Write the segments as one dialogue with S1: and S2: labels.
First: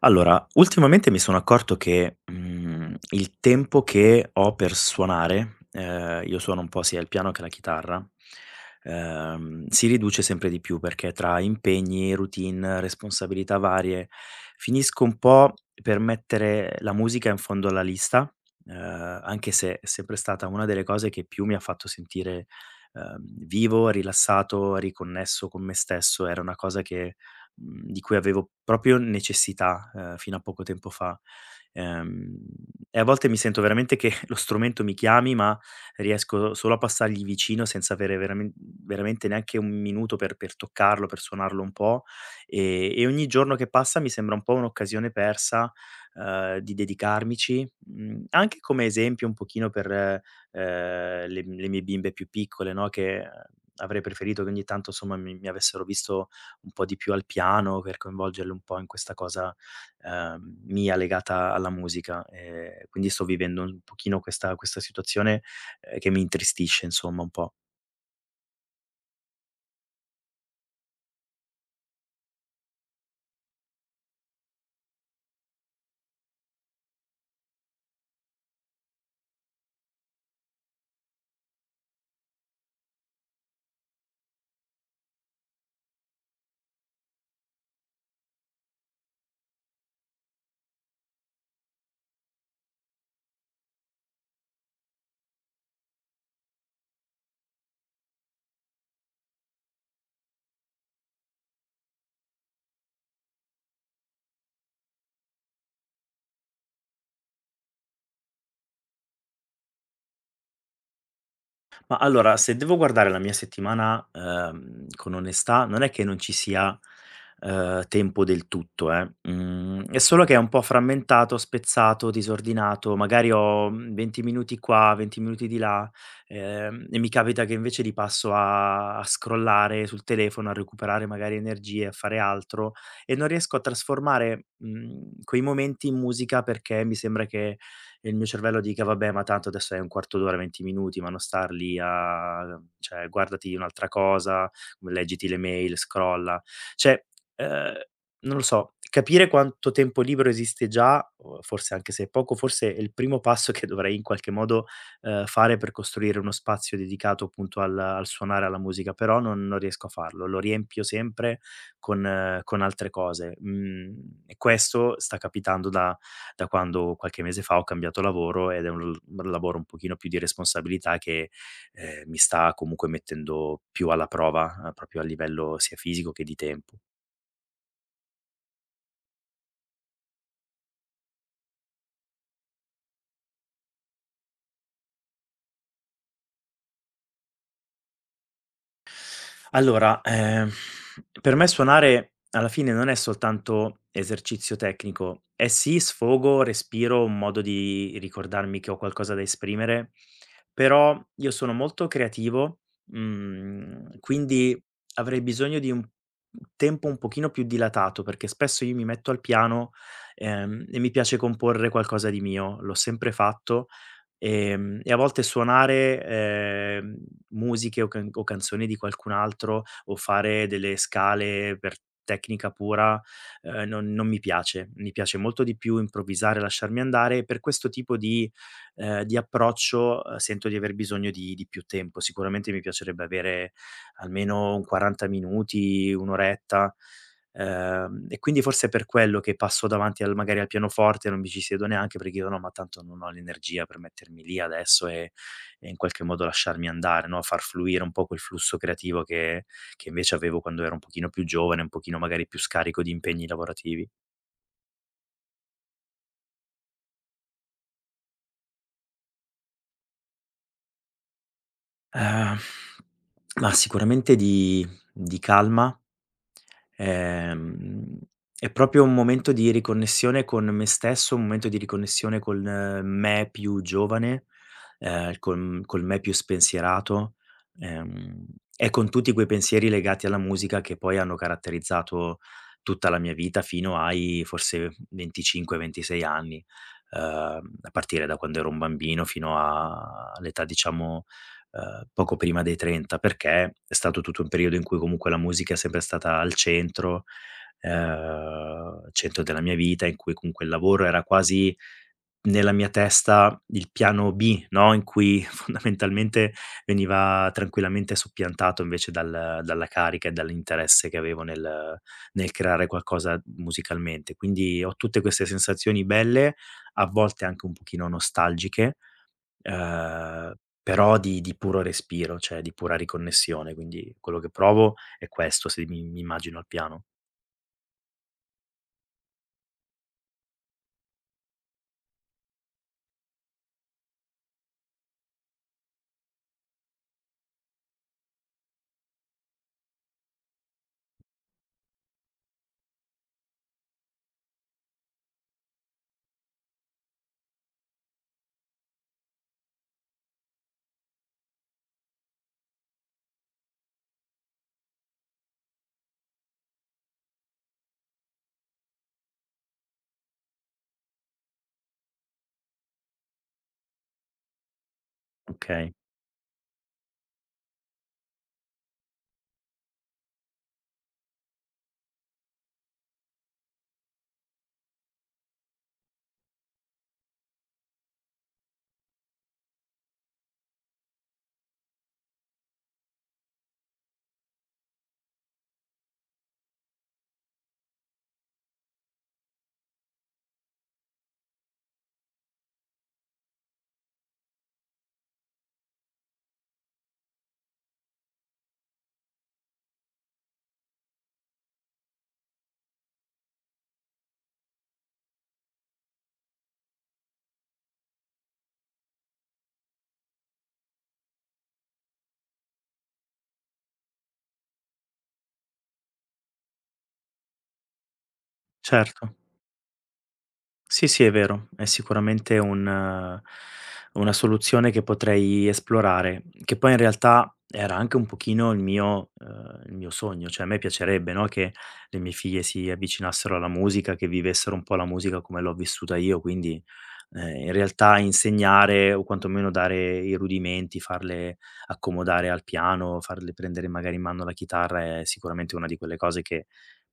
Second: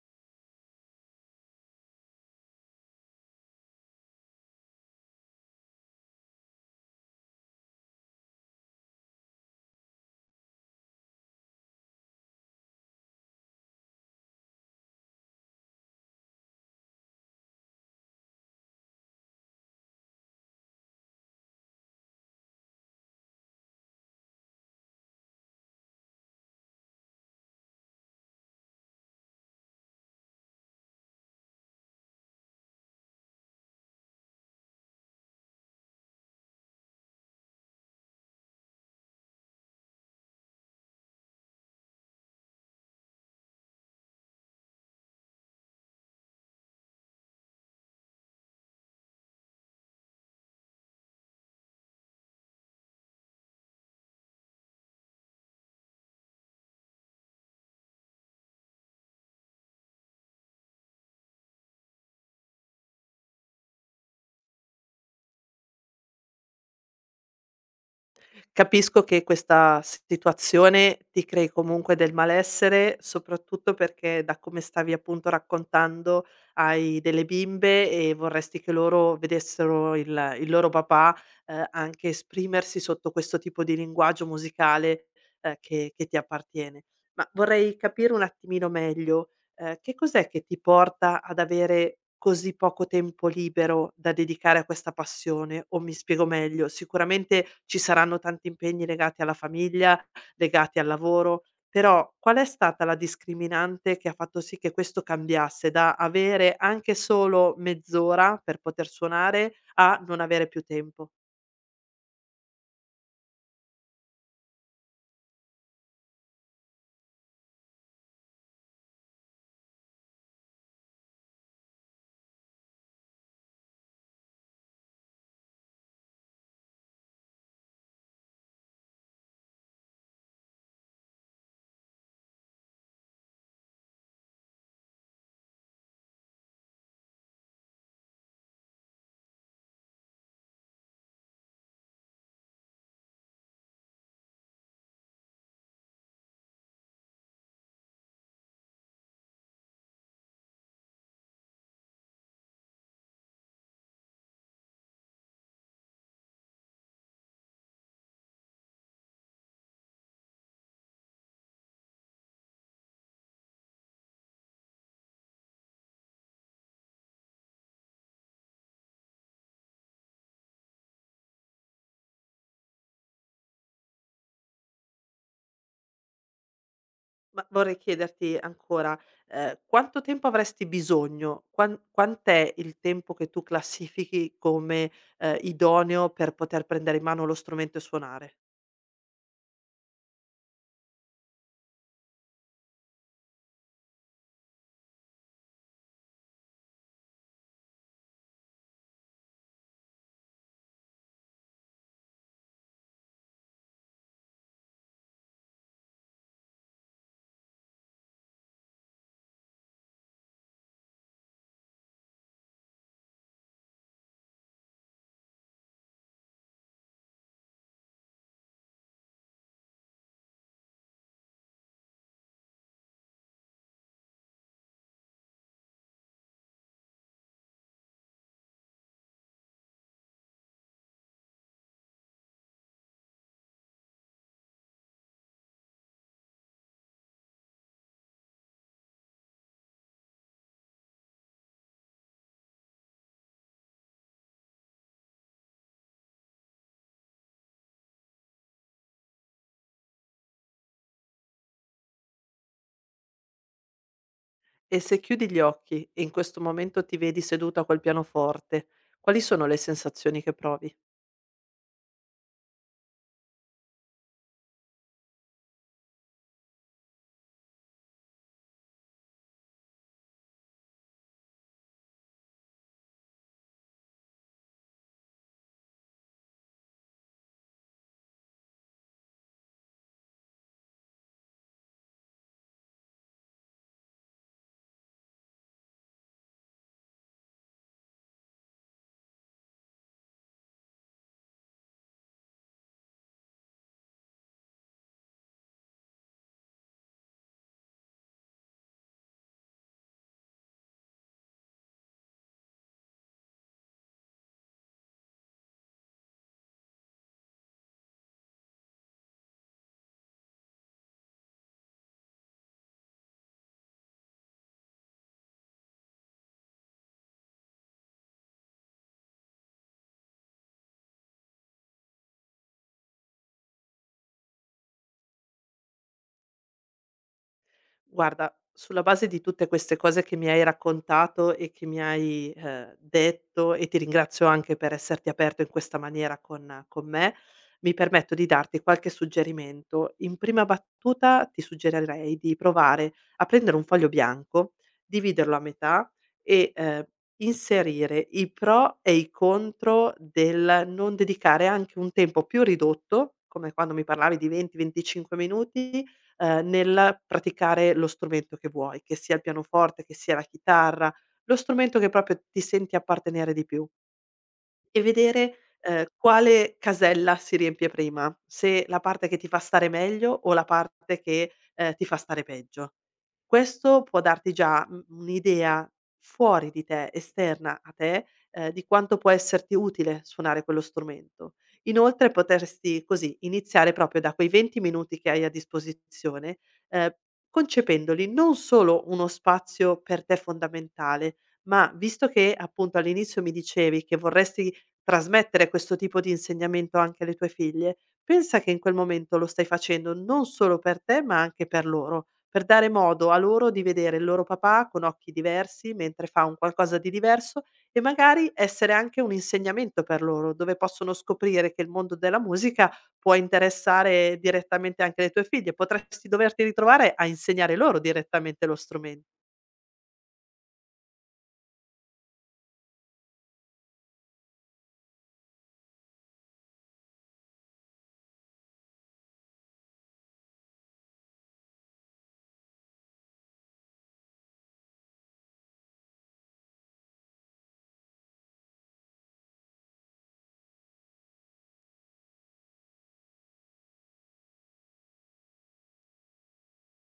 S1: Allora, ultimamente mi sono accorto che, il tempo che ho per suonare io suono un po' sia il piano che la chitarra, si riduce sempre di più perché tra impegni, routine, responsabilità varie, finisco un po' per mettere la musica in fondo alla lista, anche se è sempre stata una delle cose che più mi ha fatto sentire, ehm, vivo, rilassato, riconnesso con me stesso. Era una cosa che di cui avevo proprio necessità, fino a poco tempo fa. Ehm, e a volte mi sento veramente che lo strumento mi chiami, ma riesco solo a passargli vicino senza avere veramente neanche 1 minuto per toccarlo, per suonarlo un po', e ogni giorno che passa mi sembra un po' un'occasione persa, di dedicarmici, anche come esempio un pochino per, le mie bimbe più piccole, no, che avrei preferito che ogni tanto, somma, mi avessero visto un po' di più al piano, per coinvolgerlo un po' in questa cosa, mia legata alla musica. Quindi sto vivendo un pochino questa situazione, che mi intristisce insomma un po'.
S2: Capisco che questa situazione ti crei comunque del malessere, soprattutto perché da come stavi appunto raccontando hai delle bimbe e vorresti che loro vedessero il loro papà, anche esprimersi sotto questo tipo di linguaggio musicale, che ti appartiene. Ma vorrei capire un attimino meglio, che cos'è che ti porta ad avere così poco tempo libero da dedicare a questa passione? O mi spiego meglio, sicuramente ci saranno tanti impegni legati alla famiglia, legati al lavoro, però qual è stata la discriminante che ha fatto sì che questo cambiasse da avere anche solo mezz'ora per poter suonare a non avere più tempo?
S1: Ma allora, se devo guardare la mia settimana, con onestà, non è che non ci sia, tempo del tutto, eh. Mhmm, è solo che è un po' frammentato, spezzato, disordinato, magari ho, 20 minuti qua, 20 minuti di là, e mi capita che invece li passo a scrollare sul telefono, a recuperare magari energie, a fare altro e non riesco a trasformare, quei momenti in musica perché mi sembra che il mio cervello dica: "Vabbè, ma tanto adesso hai un quarto d'ora, 20 minuti, ma non star lì a cioè guardati un'altra cosa, leggiti le mail, scrolla". Cioè, ehm, non lo so, capire quanto tempo libero esiste già, o forse anche se è poco, forse è il primo passo che dovrei in qualche modo, fare per costruire uno spazio dedicato appunto al suonare, alla musica, però non riesco a farlo, lo riempio sempre con altre cose. Mhmm, e questo sta capitando da quando qualche mese fa ho cambiato lavoro ed è un l lavoro un pochino più di responsabilità che, mi sta comunque mettendo più alla prova, proprio a livello sia fisico che di tempo.
S2: Ma vorrei chiederti ancora, quanto tempo avresti bisogno? Quant'è il tempo che tu classifichi come, idoneo per poter prendere in mano lo strumento e suonare?
S1: Allora, per me suonare alla fine non è soltanto esercizio tecnico, è sì sfogo, respiro, un modo di ricordarmi che ho qualcosa da esprimere, però io sono molto creativo, quindi avrei bisogno di un tempo un pochino più dilatato, perché spesso io mi metto al piano, e mi piace comporre qualcosa di mio, l'ho sempre fatto. E a volte suonare, musiche o can o canzoni di qualcun altro o fare delle scale per tecnica pura, non mi piace. Mi piace molto di più improvvisare, lasciarmi andare e per questo tipo di approccio, sento di aver bisogno di più tempo. Sicuramente mi piacerebbe avere almeno un 40 minuti, 1 oretta. E quindi forse è per quello che passo davanti al magari al pianoforte, non mi ci siedo neanche perché dico: "No, ma tanto non ho l'energia per mettermi lì adesso e in qualche modo lasciarmi andare, no, far fluire un po' quel flusso creativo che invece avevo quando ero un pochino più giovane, un pochino magari più scarico di impegni lavorativi".
S2: E se chiudi gli occhi e in questo momento ti vedi seduta col pianoforte, quali sono le sensazioni che provi?
S1: Ehm, ma sicuramente di calma. Ehm, è proprio un momento di riconnessione con me stesso, un momento di riconnessione col me più giovane, con col me più spensierato, ehm, e con tutti quei pensieri legati alla musica che poi hanno caratterizzato tutta la mia vita fino ai forse 25, 26 anni, a partire da quando ero un bambino fino a all'età diciamo poco prima dei 30, perché è stato tutto un periodo in cui comunque la musica è sempre stata al centro, centro della mia vita, in cui comunque il lavoro era quasi nella mia testa il piano B, no, in cui fondamentalmente veniva tranquillamente soppiantato invece dal dalla carica e dall'interesse che avevo nel nel creare qualcosa musicalmente. Quindi ho tutte queste sensazioni belle, a volte anche un pochino nostalgiche, ehm, però di puro respiro, cioè di pura riconnessione, quindi quello che provo è questo, se mi immagino al piano,
S2: Guarda, sulla base di tutte queste cose che mi hai raccontato e che mi hai, detto, e ti ringrazio anche per esserti aperto in questa maniera con me, mi permetto di darti qualche suggerimento. In prima battuta ti suggerirei di provare a prendere un foglio bianco, dividerlo a metà e, inserire i pro e i contro del non dedicare anche un tempo più ridotto, come quando mi parlavi di 20, 25 minuti, nel praticare lo strumento che vuoi, che sia il pianoforte, che sia la chitarra, lo strumento che proprio ti senti appartenere di più. E vedere,
S1: okay?
S2: quale casella si riempie prima, se la parte che ti fa stare meglio o la parte che, ti fa stare peggio. Questo può darti già, mhmm, un'idea fuori di te, esterna a te, di quanto può esserti utile suonare quello strumento. Inoltre potresti così iniziare proprio da quei 20 minuti che hai a disposizione, ehm, concependoli non solo uno spazio per te fondamentale, ma visto che appunto all'inizio mi dicevi che vorresti trasmettere questo tipo di insegnamento anche alle tue figlie, pensa che in quel momento lo stai facendo non solo per te, ma anche per loro, per dare modo a loro di vedere il loro papà con occhi diversi mentre fa un qualcosa di diverso e magari essere anche un insegnamento per loro, dove possono scoprire che il mondo della musica può interessare direttamente anche le tue figlie. Potresti doverti ritrovare a insegnare loro direttamente lo strumento.
S1: Certo. Sì, sì, è vero, è sicuramente un una soluzione che potrei esplorare, che poi in realtà era anche un pochino il mio sogno, cioè a me piacerebbe, no, che le mie figlie si avvicinassero alla musica, che vivessero un po' la musica come l'ho vissuta io, quindi, in realtà insegnare o quantomeno dare i rudimenti, farle accomodare al piano, farle prendere magari in mano la chitarra è sicuramente una di quelle cose che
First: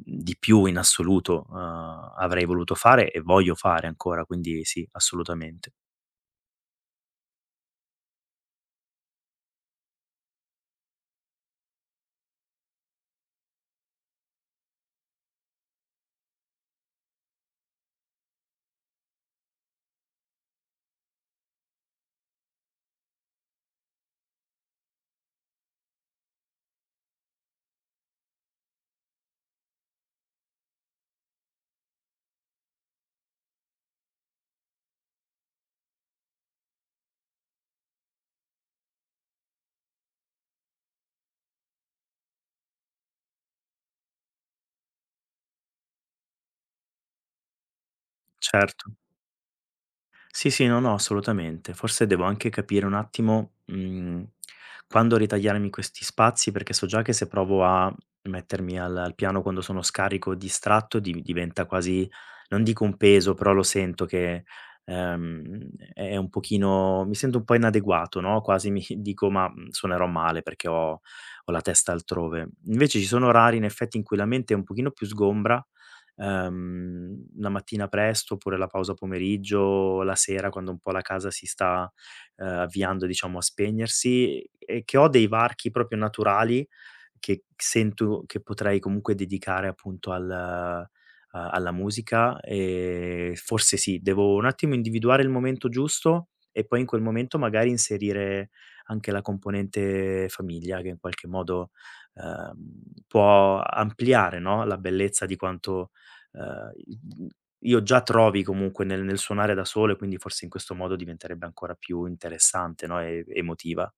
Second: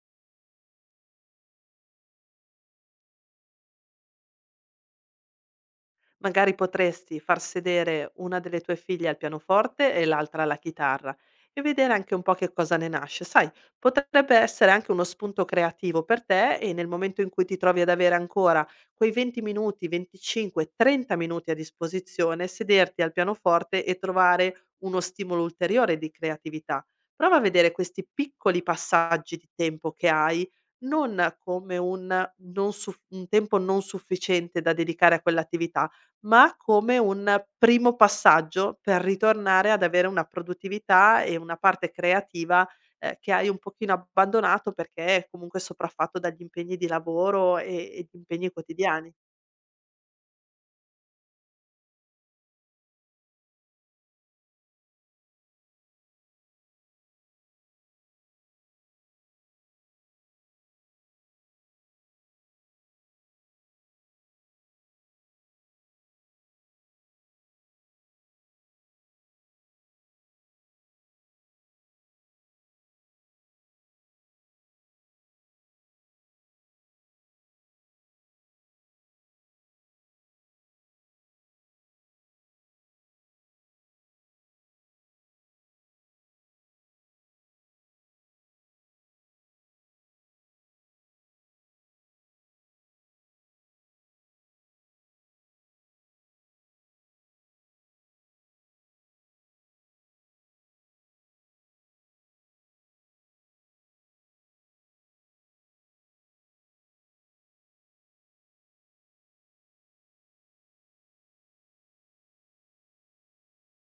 S1: di più in assoluto, avrei voluto fare e voglio fare ancora, quindi sì, assolutamente.
S2: Magari potresti far sedere una delle tue figlie al pianoforte e l'altra alla chitarra e vedere anche un po' che cosa ne nasce. Sai, potrebbe essere anche uno spunto creativo per te e nel momento in cui ti trovi ad avere ancora quei 20 minuti, 25, 30 minuti a disposizione, sederti al pianoforte e trovare uno stimolo ulteriore di creatività. Prova a vedere questi piccoli passaggi di tempo che hai non come non suff- un tempo non sufficiente da dedicare a quell'attività, ma come un primo passaggio per ritornare ad avere una produttività e una parte creativa, che hai un pochino abbandonato perché è comunque sopraffatto dagli impegni di lavoro e gli impegni
S1: Certo.
S2: quotidiani.
S1: Sì, sì, no, no, assolutamente. Forse devo anche capire un attimo, quando ritagliarmi questi spazi, perché so già che se provo a mettermi al piano quando sono scarico o distratto di diventa quasi non dico un peso, però lo sento che, ehm, è un pochino mi sento un po' inadeguato, no, quasi mi dico: "Ma, suonerò male perché ho la testa altrove". Invece ci sono orari in effetti in cui la mente è un pochino più sgombra, la mattina presto oppure la pausa pomeriggio, la sera quando un po' la casa si sta, avviando diciamo a spegnersi e che ho dei varchi proprio naturali che sento che potrei comunque dedicare appunto al a alla musica, forse sì, devo un attimo individuare il momento giusto e poi in quel momento magari inserire anche la componente famiglia che in qualche modo, ehm, può ampliare, no, la bellezza di quanto Ehm, io già trovi comunque nel suonare da solo e quindi forse in questo modo diventerebbe ancora più interessante, no, e emotiva.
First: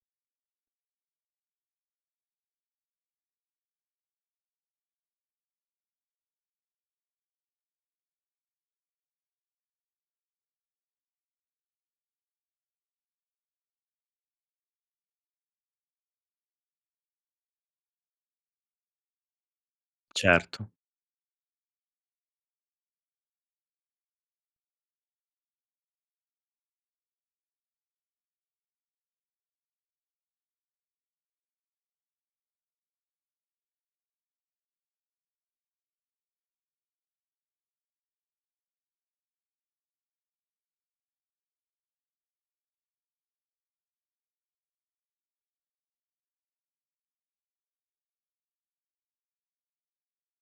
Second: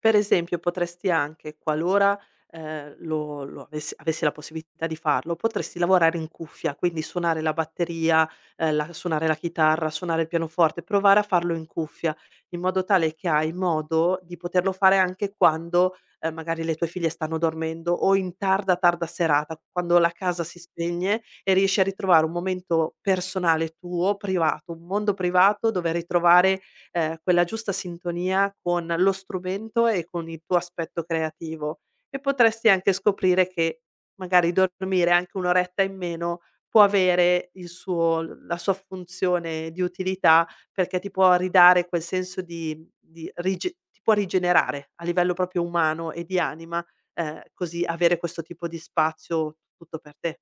S2: Per esempio potresti anche, qualora, lo avessi la possibilità di farlo, potresti lavorare in cuffia, quindi suonare la batteria, la suonare la chitarra, suonare il pianoforte, provare a farlo in cuffia, in modo tale che hai modo di poterlo fare anche quando, magari le tue figlie stanno dormendo o in tarda serata, quando la casa si
S1: Certo.
S2: spegne e riesci a ritrovare un momento personale tuo, privato, un mondo privato dove ritrovare quella giusta sintonia con lo strumento e con il tuo aspetto creativo. E potresti anche scoprire che magari dormire anche 1 oretta in meno può avere il suo l la sua funzione di utilità, perché ti può ridare quel senso di rige ti può rigenerare a livello proprio umano e di anima, così avere questo tipo di spazio tutto per te.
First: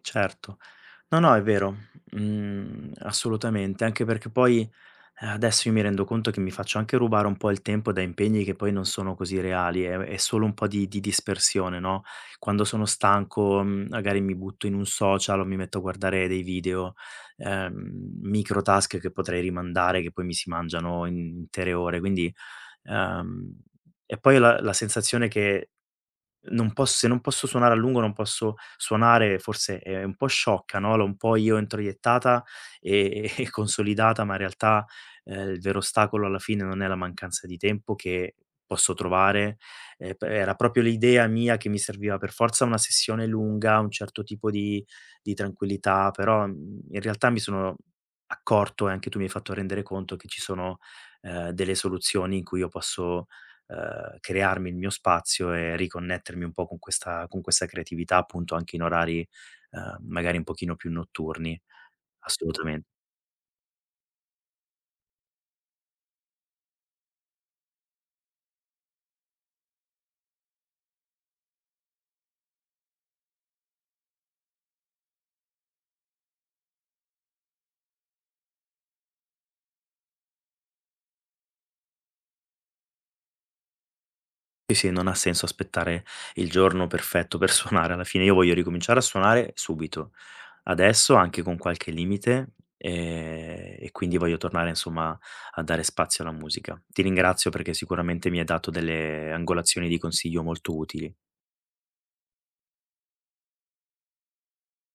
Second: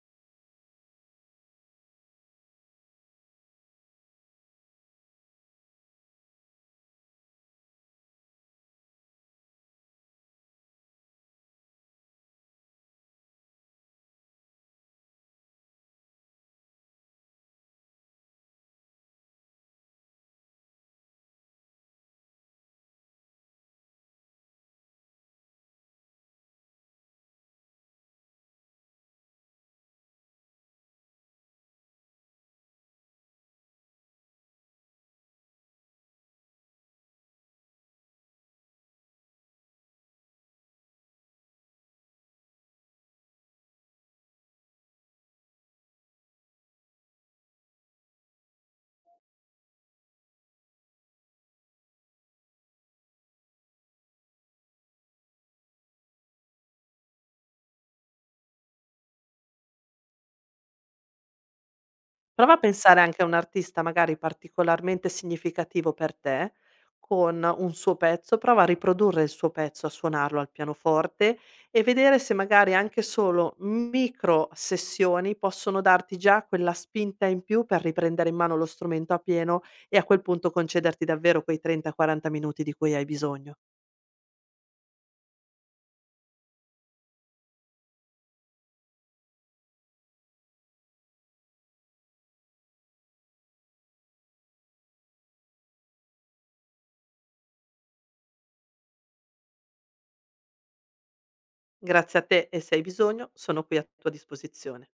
S1: Certo. No, no, è vero, assolutamente, anche perché poi, adesso io mi rendo conto che mi faccio anche rubare un po' il tempo da impegni che poi non sono così reali, è solo un po' di dispersione, no, quando sono stanco, magari mi butto in un social o mi metto a guardare dei video, ehm, micro task che potrei rimandare, che poi mi si mangiano in intere ore, quindi, ehm e poi la sensazione che non posso se non posso suonare a lungo, non posso suonare forse è un po' sciocca, no, l'ho un po' io introiettata e e consolidata, ma in realtà, il vero ostacolo alla fine non è la mancanza di tempo che posso trovare, p era proprio l'idea mia che mi serviva per forza una sessione lunga, un certo tipo di tranquillità, però, in realtà mi sono accorto e anche tu mi hai fatto rendere conto che ci sono, delle soluzioni in cui io posso crearmi il mio spazio e riconnettermi un po' con questa creatività, appunto, anche in orari, magari un pochino più notturni.
S2: Prova a
S1: Assolutamen
S2: pensare anche a un artista magari particolarmente significativo per te, con un suo pezzo, prova a riprodurre il suo pezzo, a suonarlo al pianoforte e vedere se magari anche solo micro sessioni possono darti già quella spinta in più per riprendere in mano lo strumento a pieno e a quel punto concederti davvero quei 30-40 minuti di cui hai bisogno.
S1: Sì, sì, non ha senso aspettare il giorno perfetto per suonare. Alla fine io voglio ricominciare a suonare subito, adesso, anche con qualche limite, e quindi voglio tornare, insomma, a dare spazio alla musica. Ti ringrazio perché sicuramente mi hai dato delle angolazioni di consiglio molto utili.
S2: Grazie a te e se hai bisogno sono qui a tua disposizione.